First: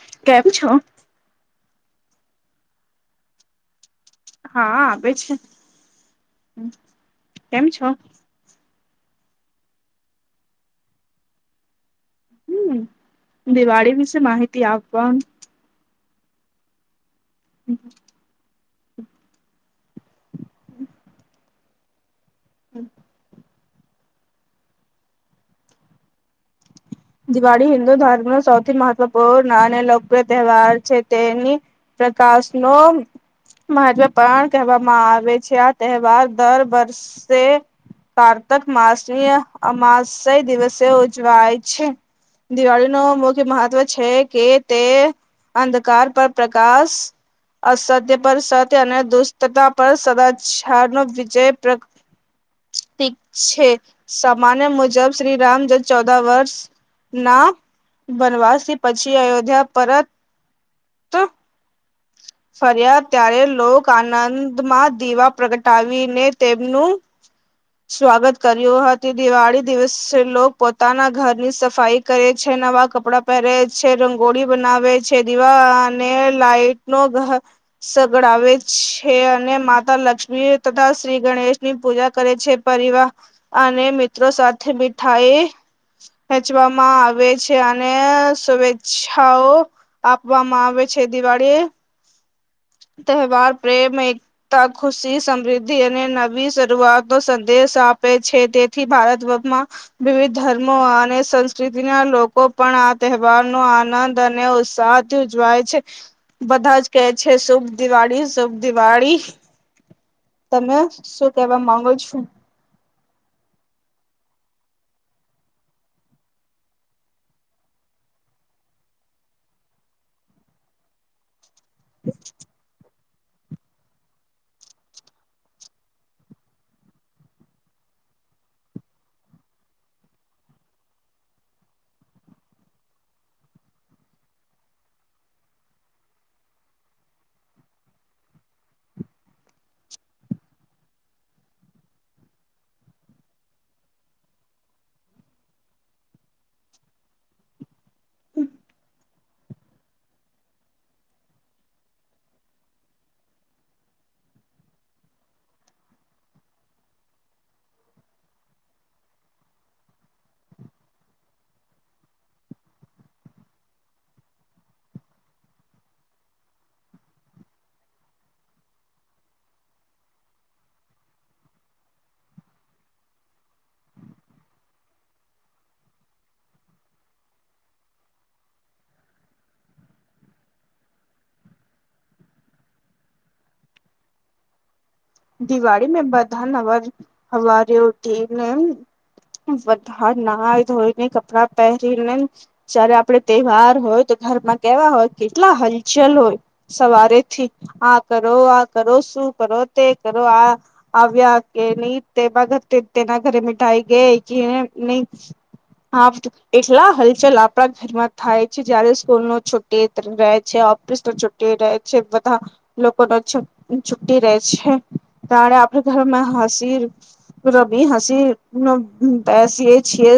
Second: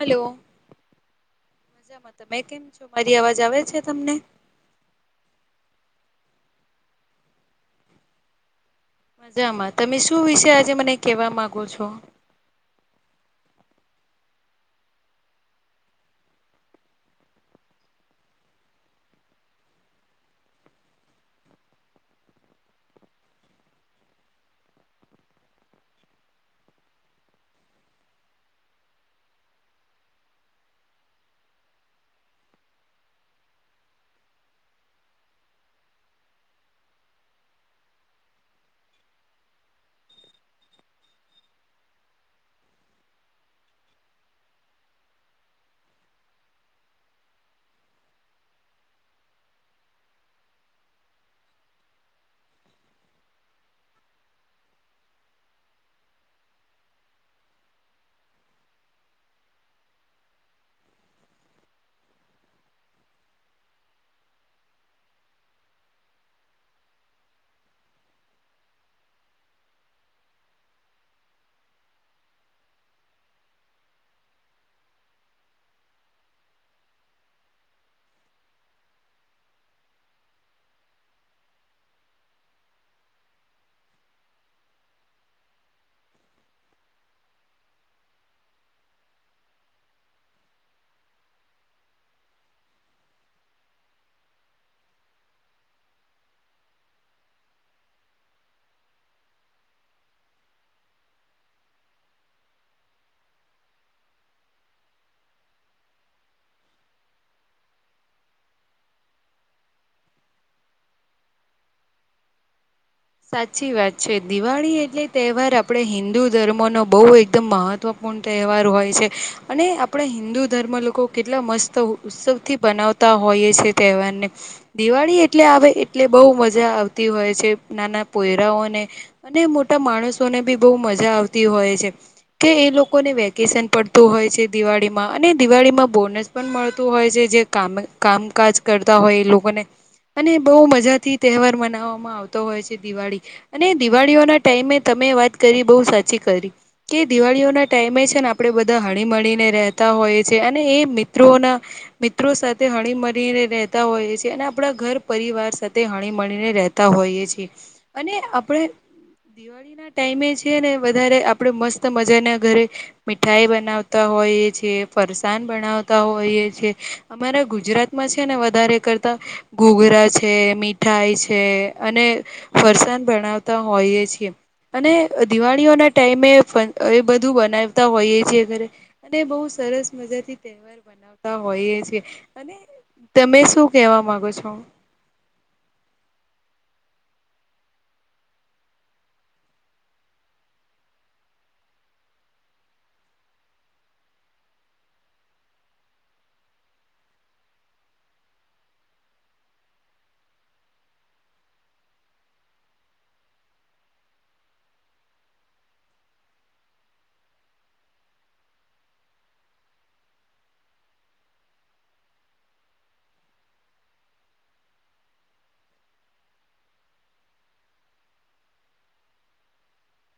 Hello કેમ છો? મજામાં તમે કેમ છો? મારી અવાજ આવે છે તમને? હા આવેે છે કેમ છો? મજામાં તમે શું વિશે આજે મને કેવા માંગો છો? હમ્મ, દિવાળી વિશે માહિતી આપવા હમ્મ. હમ્મ. દિવાળી હિન્દુ ધર્મનો સૌથી મહત્વપૂર્ણ અને લોકપ્રિય તહેવાર છે તેની પ્રકાશનો મહત્વ પણ કહેવામાં આવે છે, આ તહેવાર દર વર્ષે કાર્તક માસની અમાસ દિવસે ઉજવાય છે. દિવાળીનું મુખ્ય મહત્વ છે કે તે અંધકાર પર પ્રકાશ અસત્ય પર સત્ય અને દુષ્ટાં પર સદાચાર નો વિજય પ્ર ઠીક છે. સામાન્ય મુજબ શ્રીરામ જ ચૌદા વર્ષ ના વનવાસ થી પછી અયોધ્યા પરત ફર્યા ત્યારે લોક આનંદમાં દીવા પ્રગટાવીને તેમનું સ્વાગત કર્યું હતું દિવાળી દિવસે લોક પોતાના ઘરની સફાઈ કરે છે, નવા કપડાં પહેરે છે, રંગોળી બનાવે છે, દીવા અને લાઈટ નો [unintelligible] સગડાવે છે અને માતા લક્ષ્મી તથા શ્રી ગણેશની પૂજા કરે છે પરિવાર અને મિત્રો સાથે મીઠાઈ વેચવામાં આવે છે અને શુભેચ્છાઓ આપવામાં આવે છે. દિવાળી તહેવાર પ્રેમ એક તા ખુશી સમૃદ્ધિ અને નવી શરૂઆત નો સંદેશ આપે છે, તે થી ભારત વર્ષમાં વિવિધ ધર્મો અને સંસ્કૃતિના લોકો પણ આ તહેવાર નો આનંદ અને ઉત્સાહ થી ઉજવાય છે બધા જ કે છે, શુભ દિવાળી, શુભ દિવાળી તમે શું કેવા માંગો છો? સાચી વાત છે, દિવાળી એટલે તહેવાર આપણે હિન્દુ ધર્મોનો બહુ એકદમ મહત્વ પૂર્ણ તહેવાર હોય છે અને આપણા હિન્દુ ધર્મ લોકો કેટલા મસ્ત ઉત્સવથી બનાવ તા હોઈએ સે તહેવારને દિવાળી એટલે આવે એટલે બહુ મજા આવતી હોય છે. નાના પોયરાઓને અને મોટા માણસોને બી બહુ મજા આવતી હોય છે. કે એ લોકોને વેકેશન પડતું હોય છે દિવાળીમાં અને દિવાળીમાં બોનસ પણ મળતું હોય છે જે કામ કામકાજ કરતા હોય એ લોકોને. અને બહુ મજા થી તહેવાર મનાવવામાં આવતા હોય છે દિવાળી અને દિવાળીઓના ટાઈમે તમે વાત કરી બહુ સાચી કરી કે દિવાળીઓ ના ટાઈમે છે ને આપડે બધા હણીમળીને રે તા હોય છે અને એ મિત્રોના મિત્રો સાથે હણી મળીને રહેતા હોઈએ છીએ અને આપણા ઘર પરિવાર સાથે હણી મળીને રહેતા હોઈએ છીએ. અને આપણે ટાઈમે છે ને વધારે આપડે મસ્ત મજા ના ઘરે મીઠાઈ બનાવતા હોઈએ છે ફરસાણ બનાવતા હોઈએ છે. અમારા ગુજરાતમાં છે ને વધારે કરતા ઘુઘરા છે મીઠાઈ છે અને ફરસાાન બણાવતા હોઈએ છીએ. અને દિવાળીઓના ટાઈમે એ બધું બનાવતા હોઈએ છીએ ઘરે તે બહુ સરસ મજા થી તહેવાર મનાવતા હોઈએ છેીએ અને તમે શું કેવા માંગો છો? દિવાળી મે બધા ના વર હવારે ઊઠી ને વધા ના ધોઈને કપડાં પહેરીને જયારે આપડે તહેવાર હોય તો ઘરમાં કેવા હોય કેટલા હલચલ હોય સવારેથી આ કરો આ કરો શું કરો તે કરો આ. આવ્યા કે નહી તેમાં તેના ઘરે મીઠાઈ ગઈ કે નહી. હા એટલા હલચલ આપણા ઘેરમા થાય છે જયારે સ્કૂલ નો [unintelligible] રહે છે ઓફિસ નું છુટી રહે છે બધા લોકો ન છુટી રહે છે ત્યારે આપડા ઘરમાં હસી રબી હસી નું બેસી એ છીએ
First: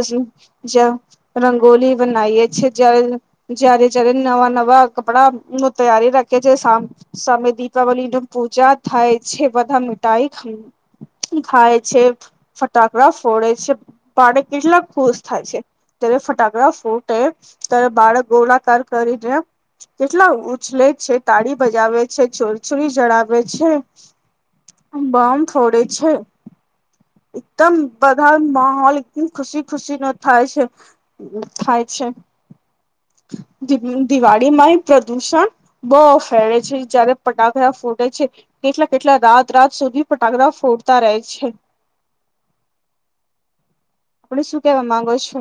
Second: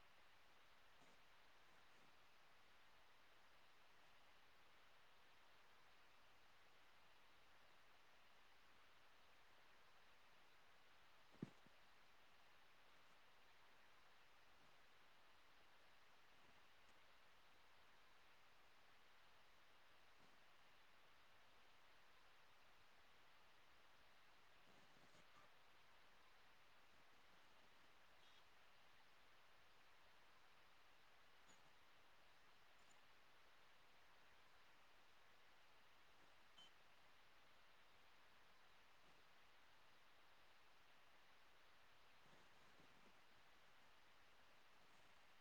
[unintelligible] રંગોલી બનાઈ છે [inaudible] જ્યારે જયારે નવા નવા કપડા નું તૈયારી રાખે છે સામ. સામે દિપાવલી નુ પૂજા થાય છે બધા મીઠાઈ ખા. ખાય છે ફટાકડા ફોડે છે પાડ કેટલા ખુશ થાય છે. ત્યારે ફટાકડા ફૂટે ત્યારે બાળક ગોળકાર કરીને કેટલા ઉછલે છે તાળી બજાવે છે છોરછોરી જળાવે. છે બમ ફોડે છે. એકદમ બધા માહોલ ઈટલી ખુશી ખુશી નો થાય છે. થાય છે દિ દિવાળીમાં પ્રદુષણ. બો ફેડે છે જયારે પટાકડા ફૂટે છે. કેટલા કેટલા રાત રાત સુધી ફટાકડા ફોડતા રહે છે. આપડે શું કેવા માંગો છો.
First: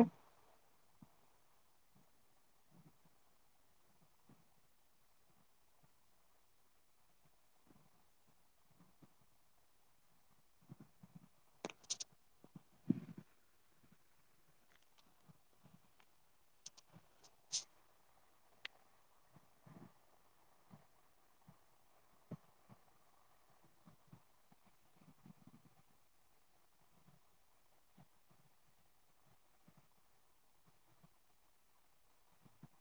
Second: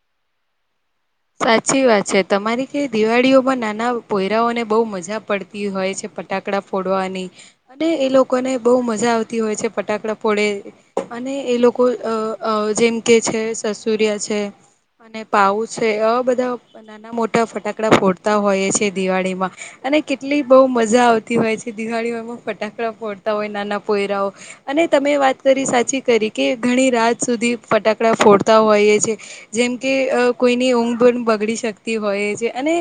સાચી વાત છે તમારી કે દિવાળીઓમાં નાના પોયરાઓને બહુ મજા પડતી હોય છે. ફટાકડા ફોડવાની અને એ લોકોને બહુ મજા આવતી હોય છે ફટાકડા ફોડે. અને એ લોકો અ અ જેમ કે છે સસુરિયા છે અને પાઉ. છે આ બધા નાના મોટા ફટાકડા ફોડતા હોય છે દિવાળીમાં. અને કેટલી બહુ મજા આવતી હોય છે દિવાળીઓયમાં ફટાકડા ફોડતા હોય નાના પોયરાઓ. અને તમે વાત કરી સાચી કરી કે ઘણી રાત સુધી ફટાકડા ફોડતા હોઈએ છે. જેમ કે અ કોઈની ઊંઘ બુઘ પણ બગડી શકતી હોય છે અને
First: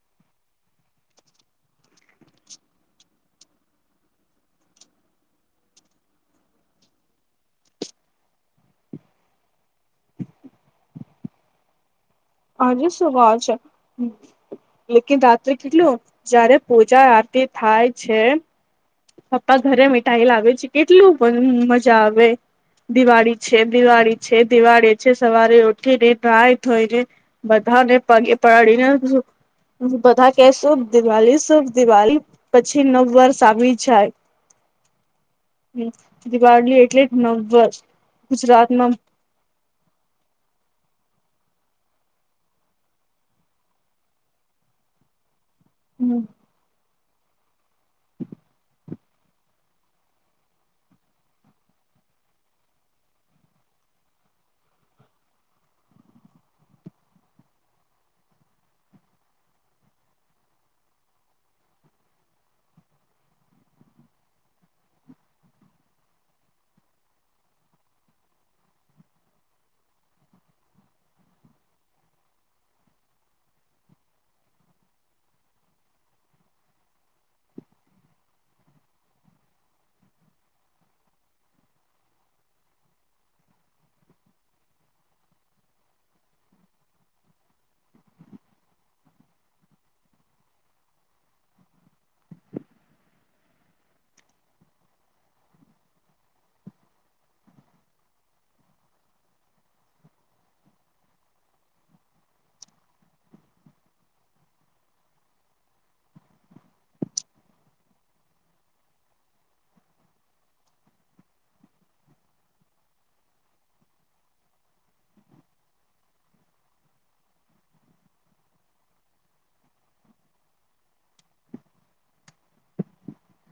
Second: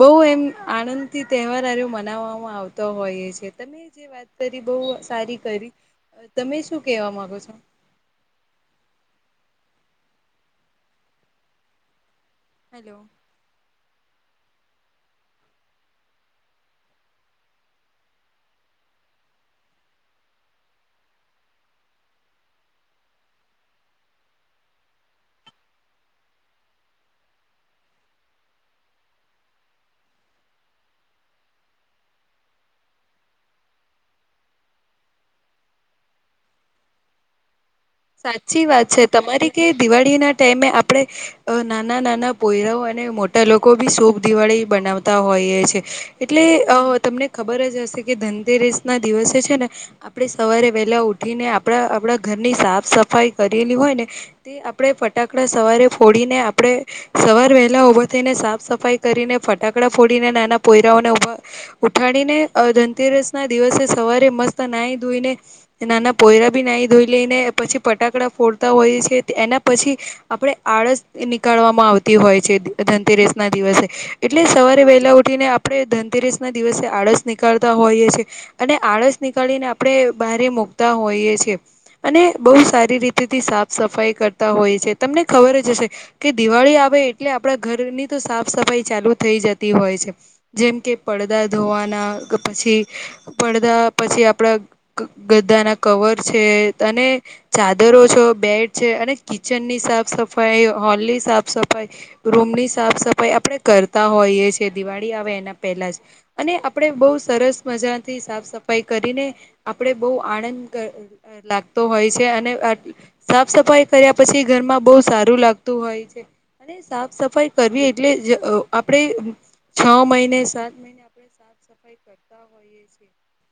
બહુ એમ આનંદથી તહેવાર હારે મનાવામાં આવતો હોઈ છે તમે. વાત કરી બહુ સારી કરી તમે શું કેવા માંગો છો. હજુ હેલો શું વાવ છે. લેકિન રાત્રે કેટલું જયારે પૂજા આરતી થાય છે. પપ્પા ઘરે મિટાઈેલાાવે છે કેટલું મજા આવે દિવાળી છે દિવાળી છે દિવાળી છે સવારે ઉઠીને રાાય થઈને બધા ને પગી પડી ને હ બધા કેશું દિવાળી શુભ દિવાળી પછી નવ વર્ષ આવી દિવાળલી એટલે જ નવવર સાચી વાત છે તમારી કે દિવાળી ના ટાઈમે આપણેે અ નાના નાના પોયરાઓ અને મોટા લોકો બી શોભ દિવાળી બનાવતા હોય એટલે તમને ખબર જ હશે કે ધનતેરેસ ના દિવસે છે ને આપણે સવારે વહેલા ઉઠીને આપણા આપણા ઘરની સાફ સફાઈ કરેલી હોય ને તે આપણે ફટાકડા સવારે ફોડીને આપણે સવાર વહેલા ઉભા થઈને સાફ સફાઈ કરીને ફટાકડા ફોડીને નાના કોયરાઓને ઉભા ઉઠાડીને ધનતેરસ ના દિવસે સવારે મસ્ત નાહી ધોઈને નાના પોયરા બી નાહી ધોઈ લઈને પછી ફટાકડા ફોડતા હોય છે એના પછી. આપણે આળસ નીકળવામાં આવતી હોય છે ધનતેરેસ ના દિવસે એટલે સવારે વહેલા ઉઠીને આપણે ધનતેરસ ના દિવસે આળસ નીકળતા હોઈએ છીએ અને આળસ નીકળીને આપણે બહારે મુૂકતા હોઈએ છેએ અને બહુ સારી રીતેથી સાફ સફાઈ કરતા હોય છે તમને ખબર જ હશે કે દિવાળી આવે એટલે આપણા ઘરની તો સાફ સફાઈ ચાલુ થઈ જતી હોય છે. જેમ કે પડદા ધોવાના પછી પડદા પછી આપડા ગ્ધાના કવર છે અને ચાદરો છો બેડ છે અને કિચન ની સાફ સફાઈ હોલ ની સાફ સફાઈ રૂમની સાફ સફાઈ આપણે કરતા હોઈએ છીએ. દિવાળી આવે એના પહેલા જ અને આપણેે બહુ સરસ મજાથી સાફ સફાઈ કરીને આપણેે બહુ આનંદ લાગતો હોય અને સાફ સફાઈ કર્યા પછી ઘરમાં બહ સારું લાગતું હોય છે. અને સાફ સફાઈ કરવી એટલે આપણેે છ મહિને સાત મહિને આપણે સાફ સફાઈ કરતા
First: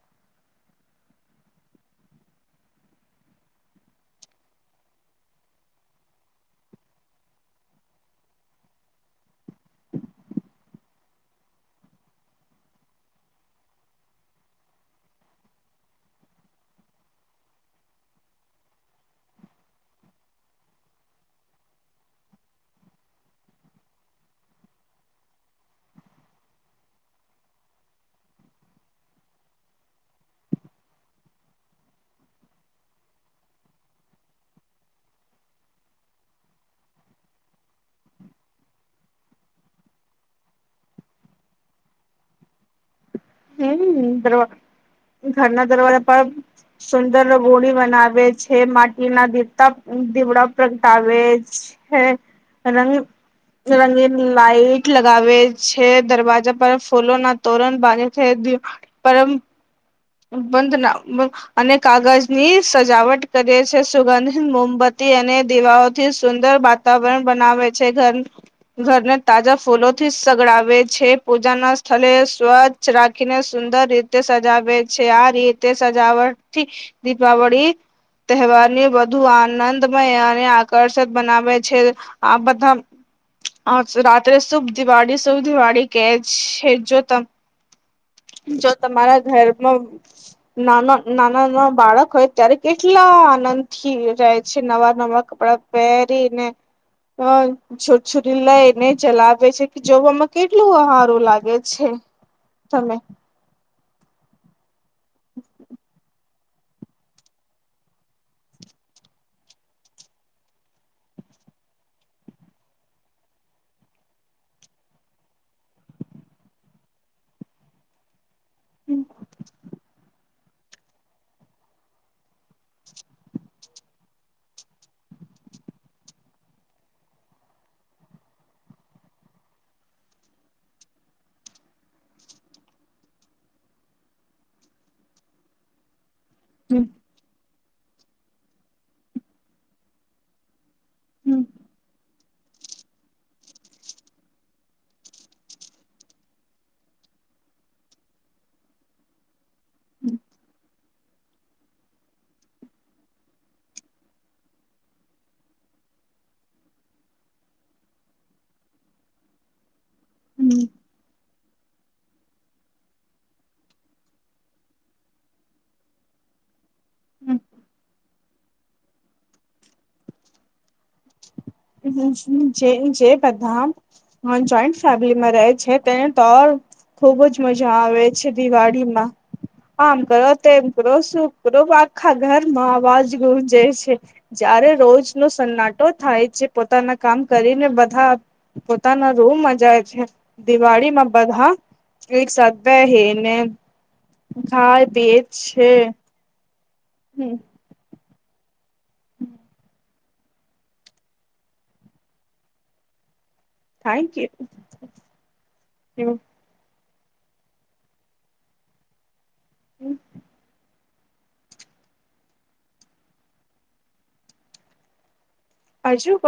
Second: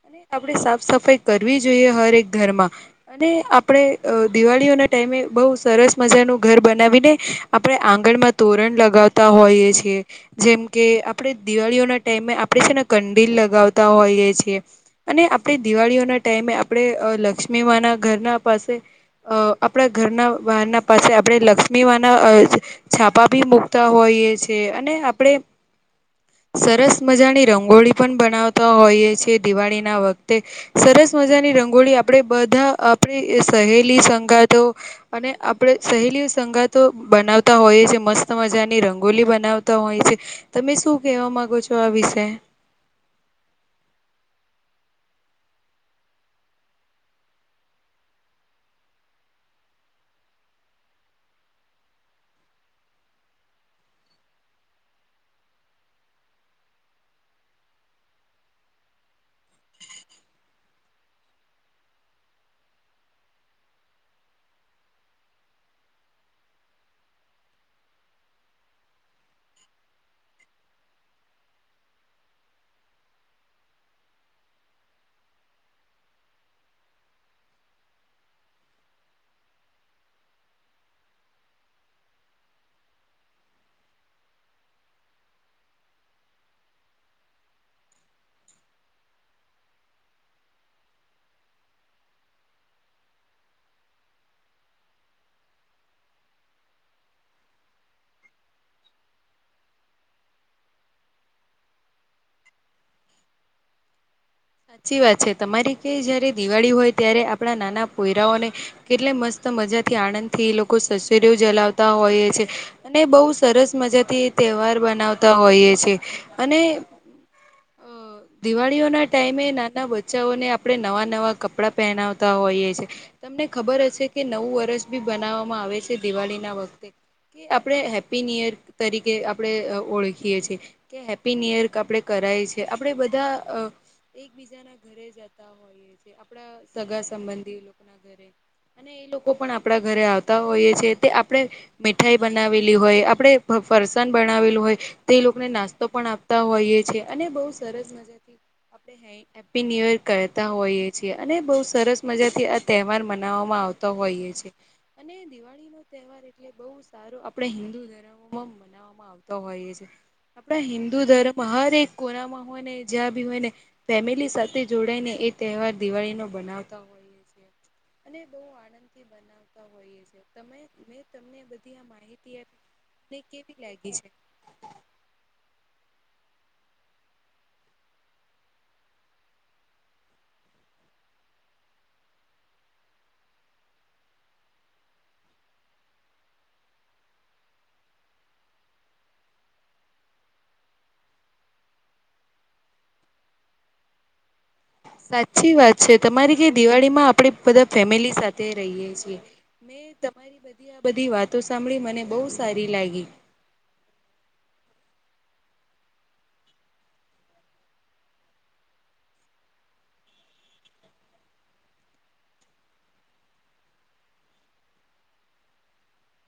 અને આપણે સાફ સફાઈ કરવી જોઈએ. હર ઘરમાં અને આપણે દિવાળીઓ ના ટાઈમે બહ સરસ મજાનું ઘર બનાવીને આપણે આંગણ માં તોરણ લગાવતા હોઈએ છીએ. જેમ કે આપણેે દિવાળીઓના ટાઈમે આપણે છે ને કંડીલ લગાવતા હોઈએ છીએ. અને આપણે દિવાળીઓના ટાઈમે આપણે લક્ષ્મી મા ના ઘરના પાસે અ આપણા ઘરના બહાર ના પાસે આપણે લક્ષ્મી વાના છાપા ભી મુકતા હોઈએ છે. અને આપણેે સરસ મજાની રંગોળી પણ બનાવતા હોઈએ છીએ દિવાળી ના વખતે સરસ મજાની રંગોળી આપણેે બધા આપણી સહેલી સંગાતો અને આપણે સહેલીઓ સંગાતો બનાવતા હોઈએ છીએ. મસ્ત મજાની રંગોલી બનાવતા હોઈ છે. તમે શું કેવા માંગો છો આ વિષે?? હમ દરવા ઘરના દરવાજા પણ સુંદર રઘોળી બનાવે છે. માટી ના દીપતા દીવડા પ્રગટાવે છે. હે રંગ. રંગી લાાઈટ લગાવે છે. દરવાજા પર ફૂલો ના તોરણ બાગે છે દ પરમ. બંધ ના. અને કાગજ ની સજાવટ કરી છે. સુગંધ મોમબત્તી અને દીવાઓથી સુંદર બા તતાવણ બનાવે છે. ઘર ઘરને તાજા ફૂલો થી સગડાવે છે. પૂજા ના સ્થળ સ્વ રાખીને સુંદર રીતે સજાવે. છે. આ રીતે સજાવટ થી દીપાવળી તહેવારને વધુ આનંદમય અને આકર્ષક બનાવે છે. આ બધા. હા રાત્રે શુભ દિવાળી શુભ દિવાળી કે છે જો તમે. જો તમારા ઘરમા નાના નાના નાના. પેરી ને હ. છોટછોરી લઈને ચલાવે છે કે જોવામાં કેટલું આહારું લાગે છે. [inaudible] સાચી વાત છે તમારી કંઈ. કેટલે મસ્ત મજાથી આનંદ થી એ લોકો સસુરીઓ જલાવતા હોય છે. અને બહુ સરસ મજાથી એ તહેવાર બનાવતા હોઈએ છે. અને અ દિવાળીઓ ના. નાના બચ્ચાઓને આપડણે નવા નવા કપડા પહેનાવતા હોઈએ છી. તમને ખબર હશે કે નવું વરષ બી બનાવવામાં આવે છે. દિવાળી ના વખતે કે આપણે હેપી ન્યુ યર તરીકે આપણે ઓળખીએ છીએ. કે હેપી ન્યુ યર આપડે કરાય છે. આપડે બધા એક બીજા ના ઘરે જતા હોઈએ છે. આપડા સગા સંબંધી લોકો ના ઘરે. અને એ લોકો પણ આપણા ઘરે આવતા હોઈએ છે. તે આપણે મીઠાઈ બનાવેલી હોય આપણે ફરસાણ બનાવેલું હોય. તે લોકોને નાસ્તો પણ આપતા હોઈએ છે. અને બહુ સરસ મજા હેપી ન્યુ યર કરતા હોય. અને બહ સરસ મજા થી આ તહેવાર મનાવામાં આવતો હોઈએ છે, અને દિવાળી તહેવાર એટલે બહઉ સારો આપણેે હિન્દુ ધર્મોમાં મનાવવામાં આવતો હોઈએ છેએ. આપણા હિન્દુ ધર્મમાં હર એક કોનામાં હોય ને જ્યાં ભી હોય ને. ફેમિલી સાથે જોડાઈ ને એ તહેવાર દિવાળી નો બનાવ બ આનંદથી બનાવ હો તમને. બધી આ હ માહિતી આપી જ જય ને કેવી બદામન લાગી છે ચઈન્ટ. ફલીમાં રહે છે. તેને તો ખુબ જ મજા આવે છે. દિવાળીમાં આમ કરો તેમ કરો શું કરો આખા ઘરમાં અવાજ ગુરુંજાય છે. જયારે રોજ નો સન્નાટો થાય જે પોતાના કામ કરીને બધા પોતાના રૂમમાં જાય છે, દિવાળીમાં બધા એક સ હ ને ઘાર બેચ સાચી છે. વાત તમારી ક દિવાળીમાં આપણે હમ બધા ફેમિલી સાથે રહીએ છીએ, મેં મારી બધી આ બધી વાતો સાંભળી મને બહ સારી લાગી. Thank you. હમ. હજુ ક